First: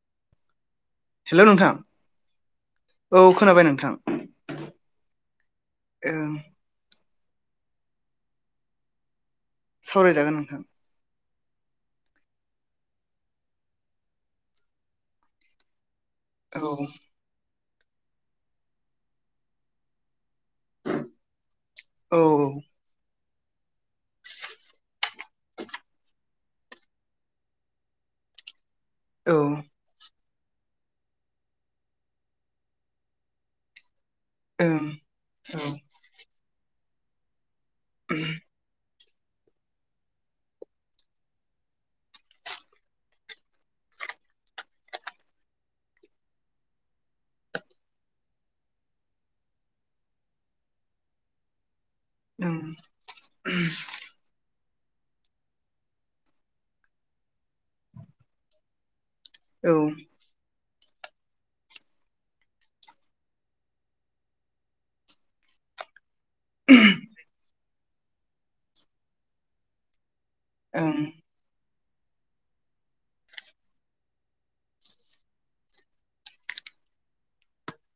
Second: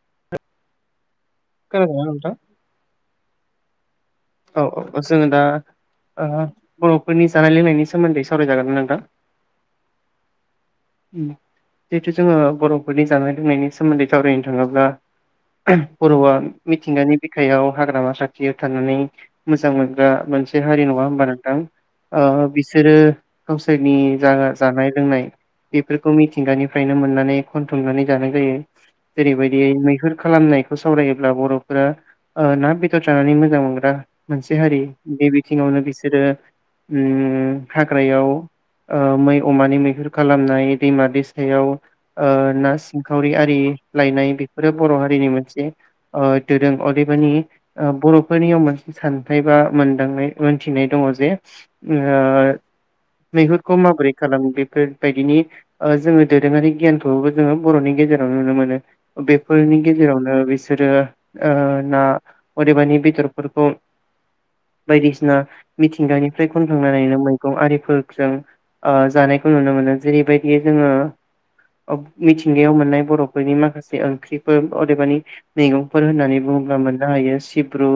[unintelligible] हेल' नोंथां खोनादोंना नोंथां औ खोनाबाय नों औ औ औ जोङो दा ओ ओं औ फोरनि जानाय लोंनायनि सोमोन्दै सावरायजागोन ना नोंथां? सावरायजागोन नोंथां जिहेथु जोङो बर'फोरनि जानाय लोंनायनि सोमोन्दै सावरायनो थाङोब्ला [unintelligible] बर'आ औ मिथिंगानि बिखायाव हाग्रामा खाथियाव थानानै मोजां मोनग्रा मानसि मोनसे हारि नङा होमबा नोंथां औ ओ बिसोरो गावसोरनि जा जानाय-लोंनाय बेफोरखौ मिथिंगानिफ्रायनो मोननानै खनथुमनानै जानाय जायो। औ जेरैबायदियै मैहुर खालामनायखौ सावरायोब्ला बर'फोरा ओ ना बेदर जानानै मोजां मोनग्रा मोनसे ओं हारि बे औ ओं बिथिङावनो बिसोरो उम हाग्रायाव ओ मै अमानि मैहुर खालामनाय दैमा दैसायाव ओ ना सिंखावरि आरि लायनाय बेफोरो बर' हारिनि मोनसे ओ दोरों अदेबानि ओ बर'फोरनि सान्थायाइ बा मोनदांनाय मोनथिनाय दङ जे ओ औ ओं मैहुरखौ माबोरै खालामो बे बेफोरबायदिनि जोङो दोरोङारि गियानखौबो जोङो बर'नि गेजेराव नुनो मोनो बेफोरनि गेजेरावनो बेसे बिसोरो ओ ना अदेबानि बेदरफोरखौ बायदिसिना मिथिंगानि फ्राय खनखांनानैनो मैगं आरि फोरजों ओ जानायखौ नुनो मोनो जेरै बायदि जे जोङो ओ मिथिंगायाव मोननाय बर'फोरनि माखासे ओंख्रिफोर अदेबानि मैगंफोर होननानै बुङोब्ला मोननो हायो सिब्रु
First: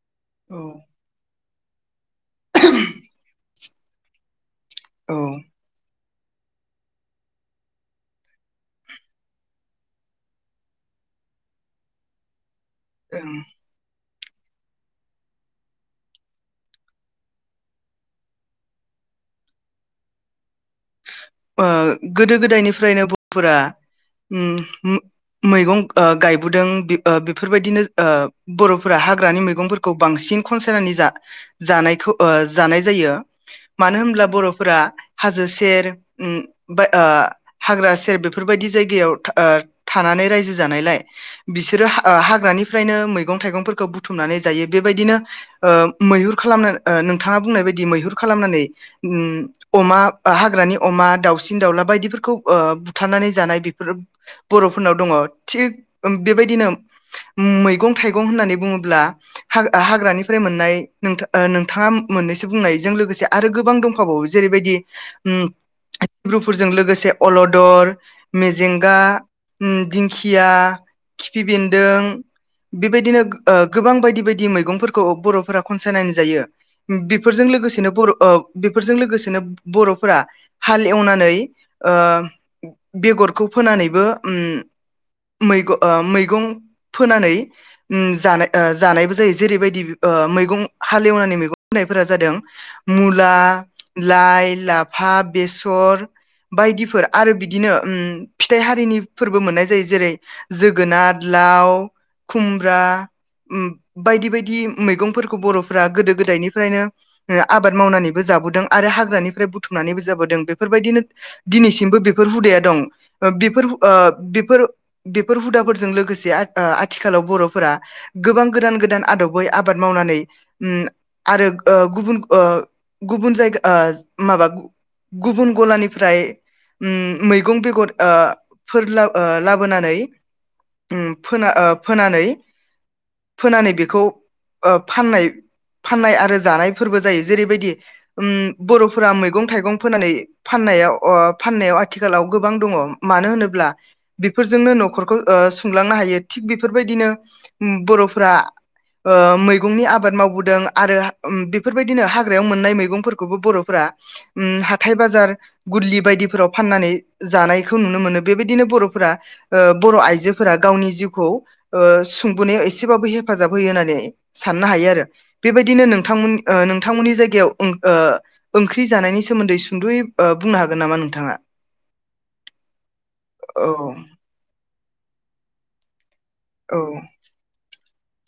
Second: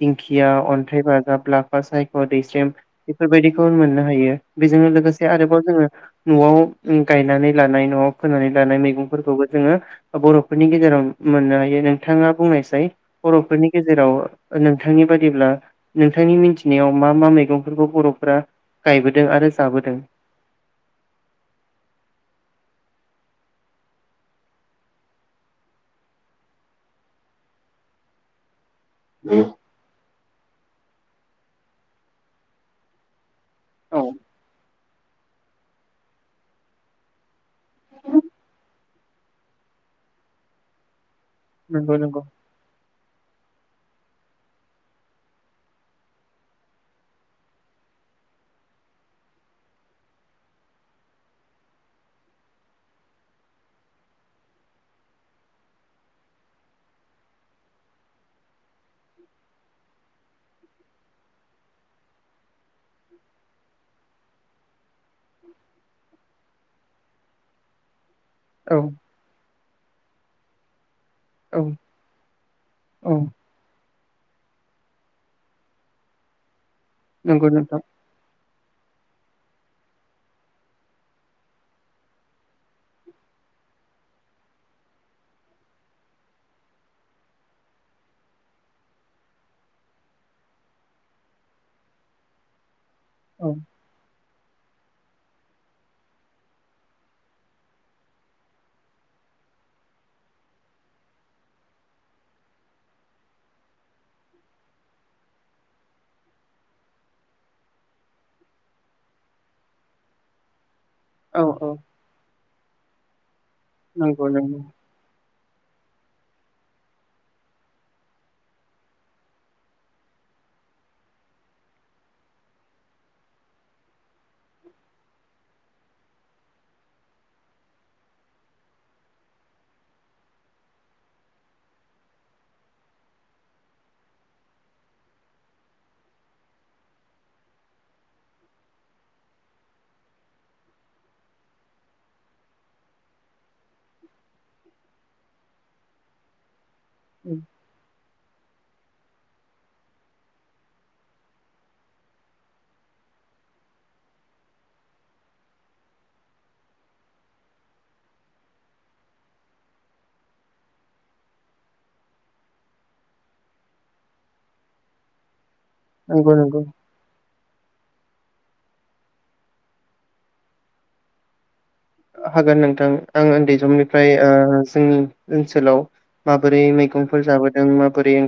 दिंखिया औ अन्थाइ बाजाब्ला फासाय अ दैस्रेम बेफोरबायदि खुन मोननो हायो बेजोंनो लोगोसे औ आरोबाव जोङो न'आव उम गायनानै लानाय न'आव फोनानै लानाय मैगंफोरखौबो जोङो बर'फोरनि गेजेराव मोननो हायो नोंथाङा बुंनायस जाय ओं बर'फोरनि गेजेराव नोंथांनि बादिब्ला नोंथांनि मिनथिनायाव मा मा मैगंफोरखौ बर'फोरा गायबोदों आरो जाबोदों ओ गोदो गोदायनिफ्रायनो बर'फोरा ओमहुम मैगं ओ गायबोदों बि ओ बेफोरबायदिनो ओ बर' फोरा हाग्रानि मैगंफोरखौ बांसिन खनसायनानै जा जानायखौ ओ जानाय जायो औ मानो होमब्ला बर'फोरा हाजो से सेर उम बाय ओ हाग्रा सेर बेफोर बायदि जायगायाव था ओ थानानै रायजो जानायलाय बिसोरो नंगौ हा ओ नंगौ हाग्रानिफ्रायनो मैगं थाइगंफोरखौ बुथुमनानै जायो बेबायदिनो ओ मैहुर खालामनानै ओ नोंथाङा बुंनाय बायदि मैहुर खालामनानै उम अमा ओ हाग्रानि अमा दावसिन दाउला बायदिफोरखौ ओ बुथारनानै जानाय बेफोर बर'फोरनाव दङ थिग बेबायदिनो मैगं थाइगं होननानै बुङोब्ला हा हाग्रानिफ्राय मोननाय नोंथा नोंथाङा मोननैसो बुंनायजों लोगोसे आरो गोबां दंफाबावो जेरैबायदि उम ब्रुफोरजों लोगोसे अलदर औ मेजेंगा उम दिंखिया खिफि औ बेन्दों औ बेबायदिनो ओ गोबां बाय दि ब्रायदि मैगंफोरखौ ओ बर'फोरा खनसायनानै जायो नंगौ बेफोरजों नोंथां लोगोसेनो बर' ओ बेफोरजों लोगोसेनो बर' फोरा हाल एवनानै ओ बेगरखौ फोनानैबो ओम मैग ओ मैगं फोनानै उम जानाय ओ जानायबो जायो जेरैबायदि ओ मैगं हालेवनानै मैगं फोनायफोरा जादों मुला, औ लाइ बिलाब फा बेसर बायदिफोर आरो बिदिनो उम फिथाइ हारिनि फोरबो मोननाय जायो जेरै जोगोनार, लाव, खुमब्रा उम बायदि बायदि मैगंफोरखौ बर'फोरा गोदो गोदायनिफ्रायनो आबाद मावनानैबो जाबोदों आरो हाग्रानिफ्राय बु थुमनानैबो जाबोदों बे फोरबायदिनो औ औ दिनैसिमबो बेफोर हुदाया दं ओ बि फोर ओ नंगौ नंगौ बिफोर बिब फोर हुदाफोरजों लोगोसे आ आथिखालाव बर'फोरा गोबां गोदान गोदान आदबै आबाद मावनानै उम आरो ओ गुबन ओ गुबुन जाय माबा गुबुन गलानिफ्राय उम मैगं बेगर ओ फोरला ओ लाबोनानै फोना ओ फोनानै फोनानै बेखौ ओ फाननाय फाननाय आरो जानाय फोरबो जायो जेरैबायदि उम बर'फोरा मेगं थाइगं फोनानै फाननायाव अ फाननायाव आथिखालाव गोबां दङ मानो होनोब्ला बेफोरजोंनो न'खरखौ ओ सुंलांनो हायो थिग बि फोर बायदिनो बरफ फोरा ओ मैगंनि आबाद मावबोदों आरो बेफोर बायदिनो हाग्रायाव मोननाय मैगंफोरखौबो बर'फोरा उम हाथाय बाजार गोरलि बायदिफोराव फाननानै जानायखौ नुनो मोनो बेबायदिनो बर'फोरा ओ बर' आइजोफोरा गावनि जिउखौ ओ सुंबोनायाव एसेबाबो हेफाजाब होयो होननानै साननो हायो आरो। बेबायदिनो नंगौ नोंथांमोन ओ नंगौ नोंथांमोननि जायगायाव ओम ओ ओंख्रि जानायनि सोमोन्दै सुंद'यै ओ बुंनो हागोन नामा नोंथाङा? हागोन नोंथां आं उन्दै औ समनिफ्राय ओ जोंनि ओनसोलाव माबोरै औ मैगंफोर जाबोदों मा बोरै ओं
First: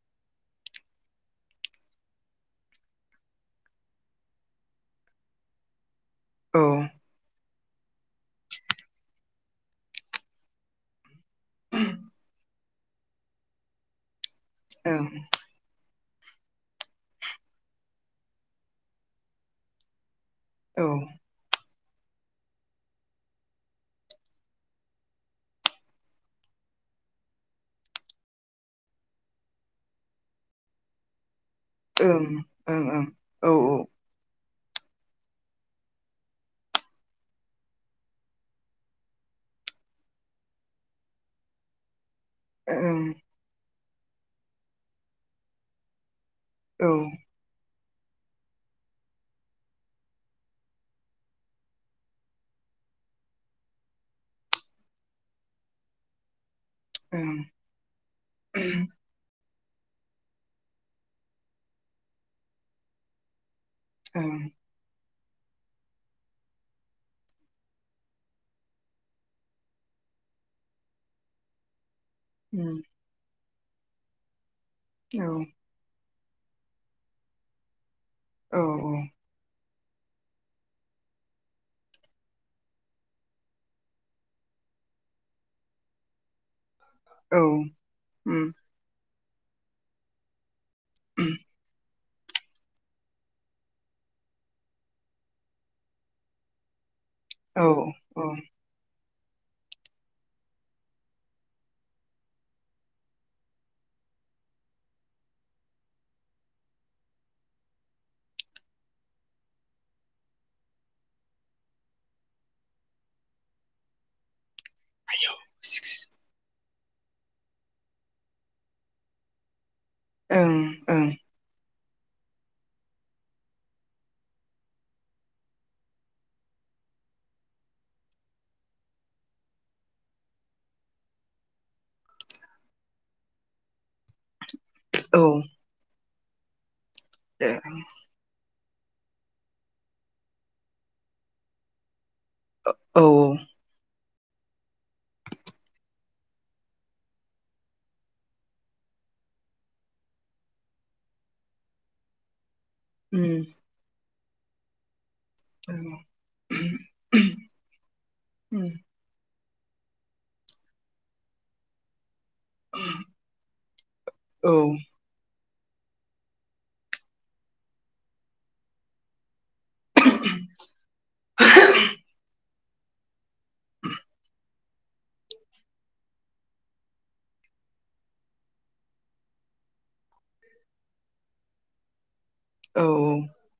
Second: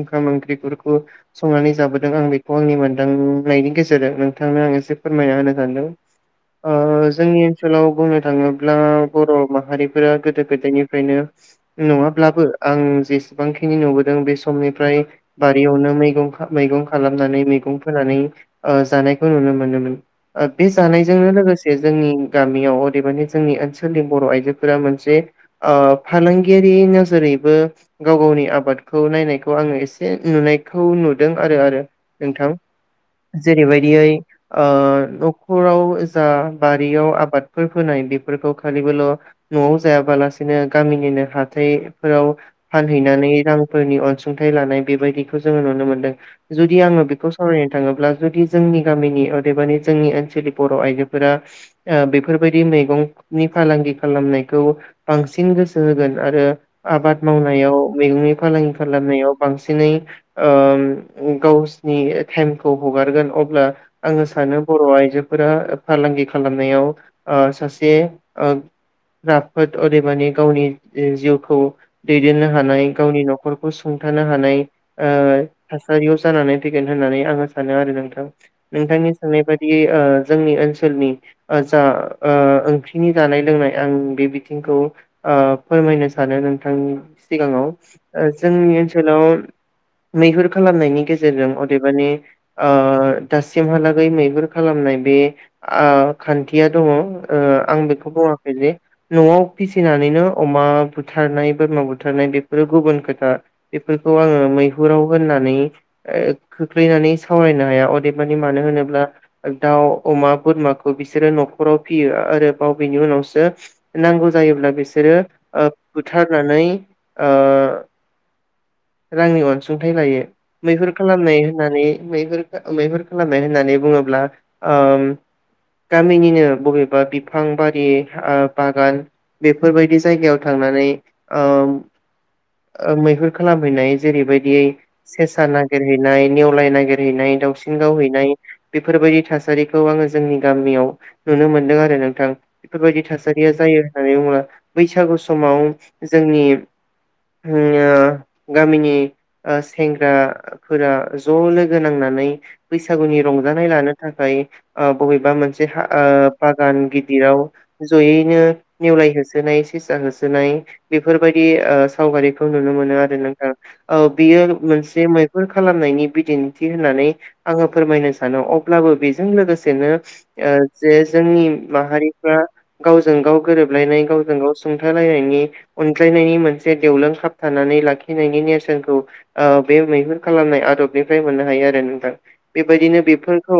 ओंखाम ओंख्रि गुरखौ संनानै जाबोदों आं बेखौ आंनि मोन्दांनायनि गेजेरजों नोंथांनो आं एसे फोरमायना होनो सानदों औ ‌ ओ जोंनि ओनसोलाव बुंनो थाङोब्ला बर' माहारिफोरा गोदो गोदायनिफ्रायनो नङाब्लाबो आं जेसेबांखिनि नुबोदों बे सम समनिफ्राय ओं बारियावनो मै गं मैगं खालामनानै मैगं फोनानै ओ जानायखौ नुनो मोनोमोन। बे औ ओं जानायजोंनो लोगोसे जे जों गामियाव अदेबानि जोंनि ओनसोलनि बर' आइजोफोरा मोनसे ओ फालांगियारि नोजोरैबो गाव गावनि आबादखौ नायनायखौ आङो एसे नुनायखौ नुदों। आरो आरो ओं नोंथां ओं औ औ ओं जेरैबायदियै ओ न'खराव जा बारियाव आब आबादफोर फोनाय बेफोरखौ खालिबोल' न'आव जायाबालासिनो गामिनिनो हाथाय फोराव फानहैनानै रां फोरनि अनसुंथाइ लानाय बेबायदिखौ जोङो नुनो मोनदों। जुदि औ आङो बेखौ सावराय थाङोब्ला जु जोंनि गामिनि जोंनि ओनसोलनि बर' आइजोफोरा बेफोरबायदि मैगंनि फालांगि खालामनायखौ बांसिन गोसो होगोन आरो। आबाद ओं मावनायाव मैगंनि फालांगि खालामनायाव बांसिनै ओ गावसिनि टाइमखौ हगारगोन अब्ला। औ आङो सानो बर' आइजो फोरा फालांगि खालामनायाव ओ सासे ओ राफोद अदेमानि गावनि जिउखौ दैदेननो उम, हानाय गावनि न' न'खरखौ सुंथानो हानाय ओ औ थासारि जानानै फैगोन होननानै आङो सानो आरो नोंथां। औ नोंथांनि सोंनाय बे ओ जोंनि ओनसोलनि ओ जा ओ ओंख्रिनि जानाय लोंनाय आं बे बिथिंखौ फोरमायनो सानो। नि औ सिगाङाव ओ उम, जोंनि ओनसोलाव मैहुर खालामनायनि उम, गेजेरजों अदेबानि ओ दासिमहालागै मैहुर खालामनाय बे खान्थिया दङ ओ औ आं बेखौ औ ओं बुङाखै जे न'आव फिसिनानैनो अमा बुथारनाय बोरमा बुथारनाय बेफोरो गुबुन खोथा बेफोरखौ आङो मैहुराव होननानै ओ खोख्लैनानै सावरायनो हाया अदेबानि मानो होनोब्ला दाउ अमा बोरमाखौ बिसोरो न' न'खाव फियो आरो बावबनि उनावसो नांगौ जायोब्ला बिसोरो ओ बुथारनानै आ रांनि अनसुं अनसुंथाइ लायो मैहुर ओं खालामनाय होननानै मैहुर खालामनाय होननानै बुङोब्ला ओ गामिनिनो बबेबा बिफां बारि बागान बेफोरबायदि जायगायाव थांनानै ओ मैह खालामहैनाय जेरै बायदि औ सेेसा ना [unintelligible] नाय नेवलाय नागिरनाय हैनाय दे दावसिन गावहैनाय बेफोरबायदि थासारिखौ आङो जोंनि गामियाव नुनो मोनदों आरो नों गोथां बेफोर औ बायदि थासारिया जायो। होननानै बुङोब्ला बैसागु समाव जोंनि ओ गामिनि सेंग्राफोरा ज' लोगो नांनानै बैसागुनि उम, रंजानाय लानो थाखाय आ बबेबा मोनसे औ औ ओ बागान उम, गिदिराव ज'यैनो उम, नेवलाय हो होनाय सेसा होसोनाय बेफोर बायदि सावगारि खौ‌‌ नुनो आरो औ‌ बियो औ मोनसे बे खालामनायनि बिदिन्थि होननानै आङो फोरमायनो सानो अब्लाबो बेजों लोगोसे बेनो जे जोंनि माहारिफ्रा गावजों गाव गोरोबलायनाय गावजों गाव सुंथालायनायनि अनज्लायनायनि मोनसे देवलों खाबथानानै लाखि फैनायनि नेरसोनखौ ओ बे मैहुर खालामनाय आदबनिफ्राय मोननो हायो आरो नोंथां। बेबायदिनो ओं, बेफोरखौ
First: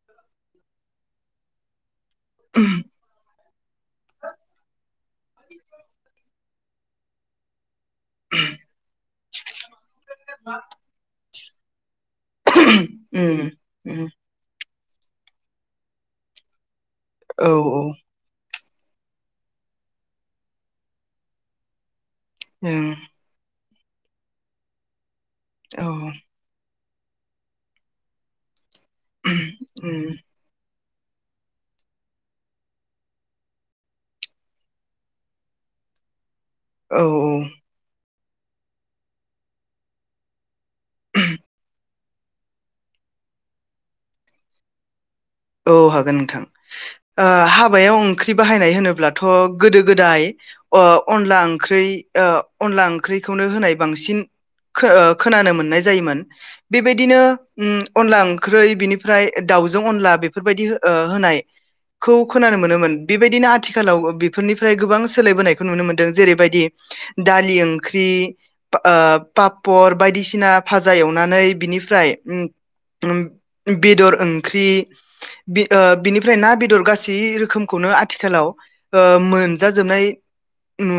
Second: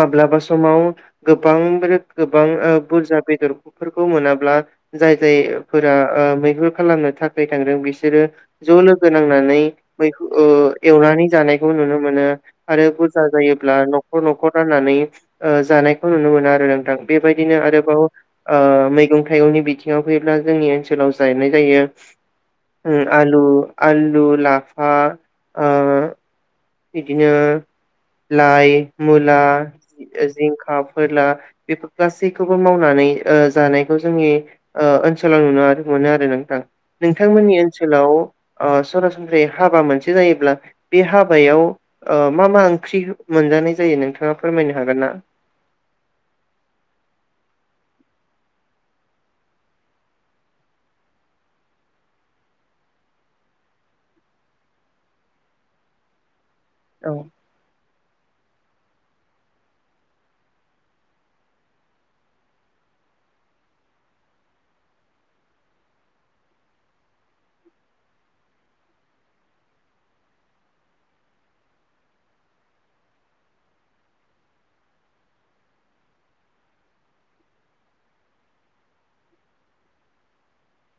माब्लाबा समाव गोबां रो गोबां ओ बुरजा बेदरफोरखौ मोनाब्ला जाय जाय फोरा ओ मैहुर खालामनो थाखाय थांदों बिसोरो गो नांनानै मै ओ एवनानै जानाय खो नुनो मो मोनो औ आरो बुरजा उम, जायोब्ला न'खर न'खर नानै ओ जानायखौ नुनो मोनो आरो ओ औ बेबायदिनो आरोबाव ओ मैगं थाइगंनि बिथिङाव फैयोब्ला जोंनि ओनसोलाव जायनाय जायो ओम ओ आलु, लाफा ओ औ बिदिनो लाइ मुला जि जिंखा फोरला बेफोर गासैखौबो मावनानै ओ जानायखौ जोंनि ओ ओनसोलाव नुनो आरो मोनो आरो नों औ नोंथांमोननि ओनसोलाव ओ सरासनस्रायै हाबा मोनसे जायोब्ला बे हा ओ मा मा ओंख्रि मोनजानाय जायो नोंथाङा फोरमायनो हागोन ना? औ हागोन नोंथां ओ हाबायाव ओंख्रि बाहायनाय होनोब्लाथ' गोदो गोदाय ओ अनला ओंख्रै ओ अनला ओंख्रैखौनो होनाय बांसिन खो ओ खोनानो मोननाय जायोमोन औ बेबायदिनो ओम अनला ओंख्रै बिनिफ्राय दाउजों अनला बे फोरबायदि ओ होनाय खौ खोनानो मोनोमोन आथिखालाव बेफोरनिफ्राय गोबां सोलायबोनायखौ नुनो मोनदों जेरैबायदि दालि ओंख्रि ओ पापर बायदिसिना भाजा एवनानै बिनिफ्राय ओम ओम बेदर ओंख्रि बे ओ बिनिफ्राय ना बेदर गासै रोखोमखौनो आथिखालाव ओ मोनजाजोबनाय नु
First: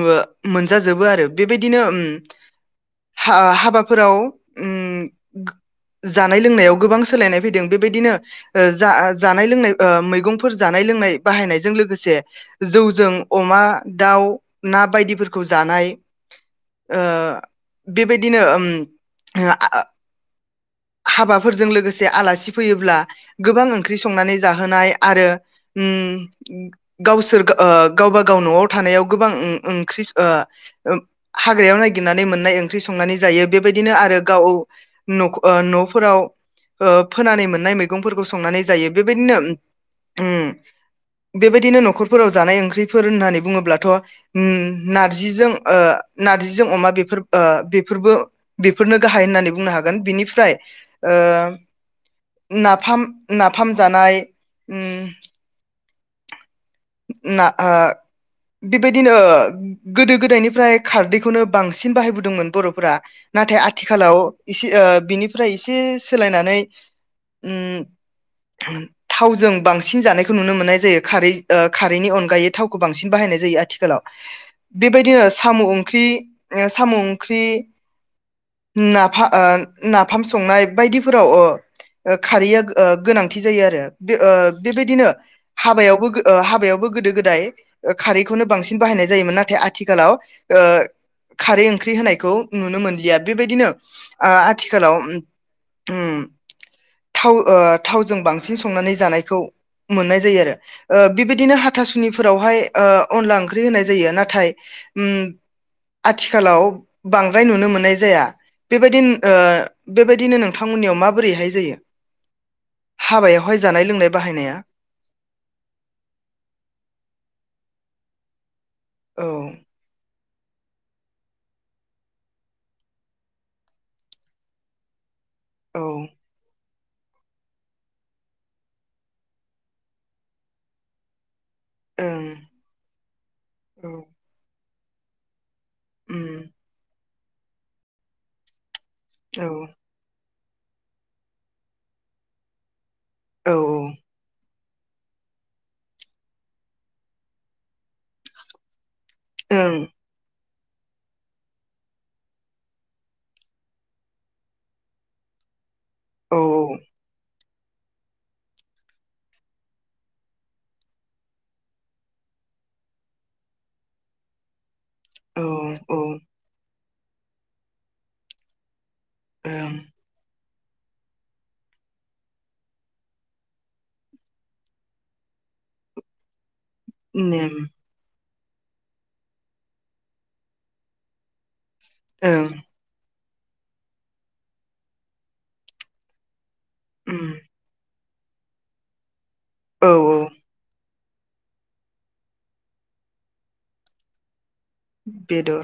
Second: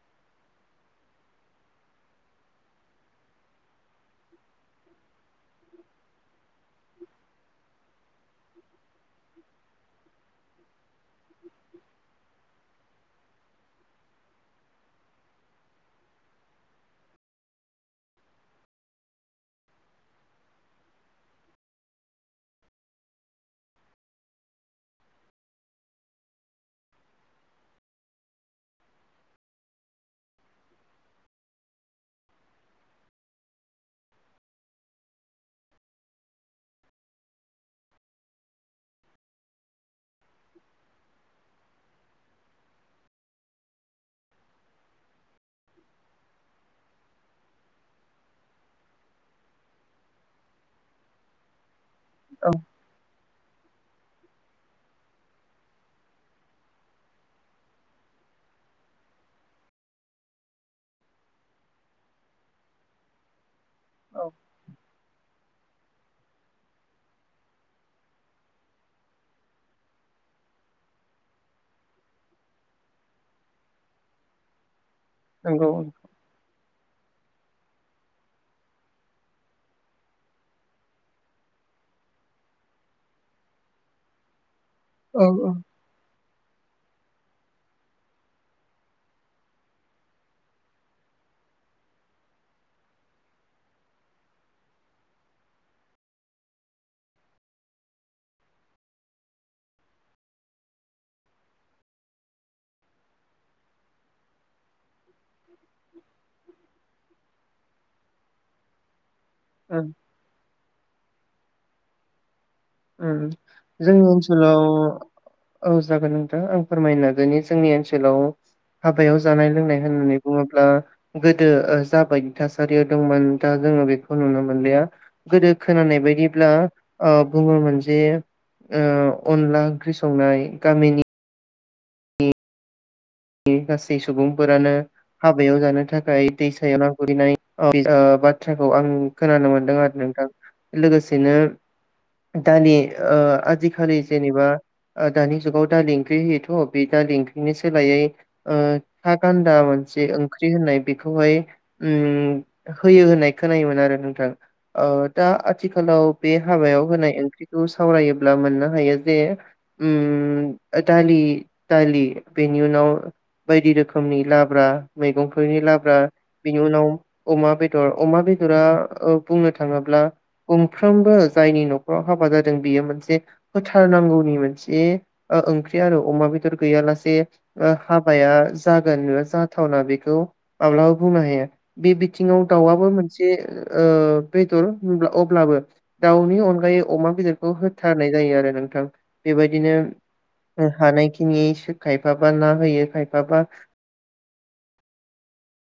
मोनजाजोबो आरो बेबादिनो ओम हा हाबाफोराव ओम गो जानाय लोंनायाव गोबां सोलायनाय फैदों बेबायदिनो ओ जा जानाय लोंनाय ओ मैगंफोर जानाय लोंनाय बाहायनायजों लोगोसे जौजों अमा दाउ ना बायदिफोरखौ जानाय ओ बेबायदिनो ओम आ हाबाफोरजों लोगोसे आलासि फैयोब्ला गोबां ओंख्रि संनानै जाहोनाय आरो उम गावसोर ओ गावब गाव न'आव थानायाव गोबां ओ ओंख्रि ओ हाग्रायाव नायगिरनानै मोननाय ओंख्रि संनानै जायो बेबायदिनो आरो गाव न'खौ ओ न 'फोराव ओ फोनानै मोननाय मैगंफोरखौ संनानै जायो बेबायदिनो ओम बेबायदिनो न'खरफोराव जानाय ओंख्रिफोर होननानै बुङोब्लाथ' ओम नारजिजों ओ नारजिजों अमा बेफोर ओ बेफोरबो बेफोरनो गाहाय होननानै बुंनो हागोन बिनिफ फाय ओ औ नाफाम नाफ फाम जानाय ओम ना ओ बेबायदिनो ओ गोदो गोदायनिफ्राय खारदैखौनो बांसिन बाहायबोदोंमोन बर'फोरा नाथाय आ थिखालाव औ एसे ओ बिनिफ्राय एसे एसे सोलायनानै ओम थावजों बांसिन जानायखौ नुनो मोननाय जायो खारै खारैनि अनगायै थावखौ बांसिन बाहायनाय जायो आथिखालाव बेबायदिनो साम' नंगौ ओंख्रि ओ साम' ओंख्रि नाफा ओ नाफाम संनाय बायदिफोराव ओ ओ खारैया ओ गोनांथि जायो आरो बे ओ बेबायदिनो औ औ हाबायावबो गो ओ हाबायावबो गोदो गोदाय ओ खारैखौनो बांसिन बाहायनाय जायोमोन नाथाय आथिखालाव ओ खारै ओंख्रि होनायखौ नुनो मोनलिया बेबायदिनो आ आथिखालाव ओम थाव ओ थावजों बांसिन संनानै जानायखौ मोननाय जायो आरो ओ बिबायदिनो हाथुनिफोरावहाय अनला ओंख्रि होनाय जायो नाथाय ओम आथिखालाव बांद्राय नुनो मोननाय जाया बेबायदिन ओ ओं बेबायदिनो नोंथांमोननियाव मा बोरैहाय जायो? ओम हाबायावहाय जानाय जोंनि लोंनाय बाहायनाया ओनसोलाव औ जागोन नोंथां आं फोरमायनो नाजानि जोंनि ओनसोलाव हाबायाव औ जानाय लोंनाय होननानै बुङोब्ला गोदो ओ जाबायदि थासारियाव दंमोन दा जोङो बेखौ नुनो मोनलिया। गोदो औ खोनानाय बायदिब्ला ओ गुबुन मोनसे ओ अनला ओंख्रि संनाय गामिनि ओं नि औ गासै सुबुंफोरानो बेयाव जानो थाखाय उम दैसाया [inaudible] बाथ्राखौ आं औ खोनानो मोन्दों आरो नोंथां। लोगोसेनो दानि ओ औ आजिखालि जेनिबा ओ दानि जुगाव दालि ओंख्रि होयोथ' बे दालि ओंख्रिनि सोलायै ओ था गान्दा ओं मोनसे ओं ख्रि होननाय बेखौहाय ओम होयो होननाय खोनायोमोन आरो नोंथां ओ दा आथ थिखालाव बे औ हाबायाव होनाय ओख्रि खौ सावरायोब्ला मोननो हायो जे उम दालि दालि बेनि उनाव बायदि रोखोमनि लाब्रा औ मैगंफोरनि लाब्रा औ बिनि उनाव अमा बेदर अमा बेदरा ओ बुंनो ओं थाङोब्ला गंफ्रोमबो जायनि न'खराव हाबा जादों बेयो मोनसे होथारनांगौनि मोनसे ओ ओंख्रि आरो अमा बे दर गैयालासे नेम ओ या जागोन एबा जाथावना बेखौ माब्लाबा बुंनो हाया। बे ओं बिथिङाव दाउआबो मोन से ओ बेदर होमबा अब्लाबो दाउनि अन गायै अमा उम बेदरखौ होथार नाय जायो आरो नोंथां। बेबायदिनो औ औ हानायखि नि खायफाबा ना होयो खायफाबा बेदर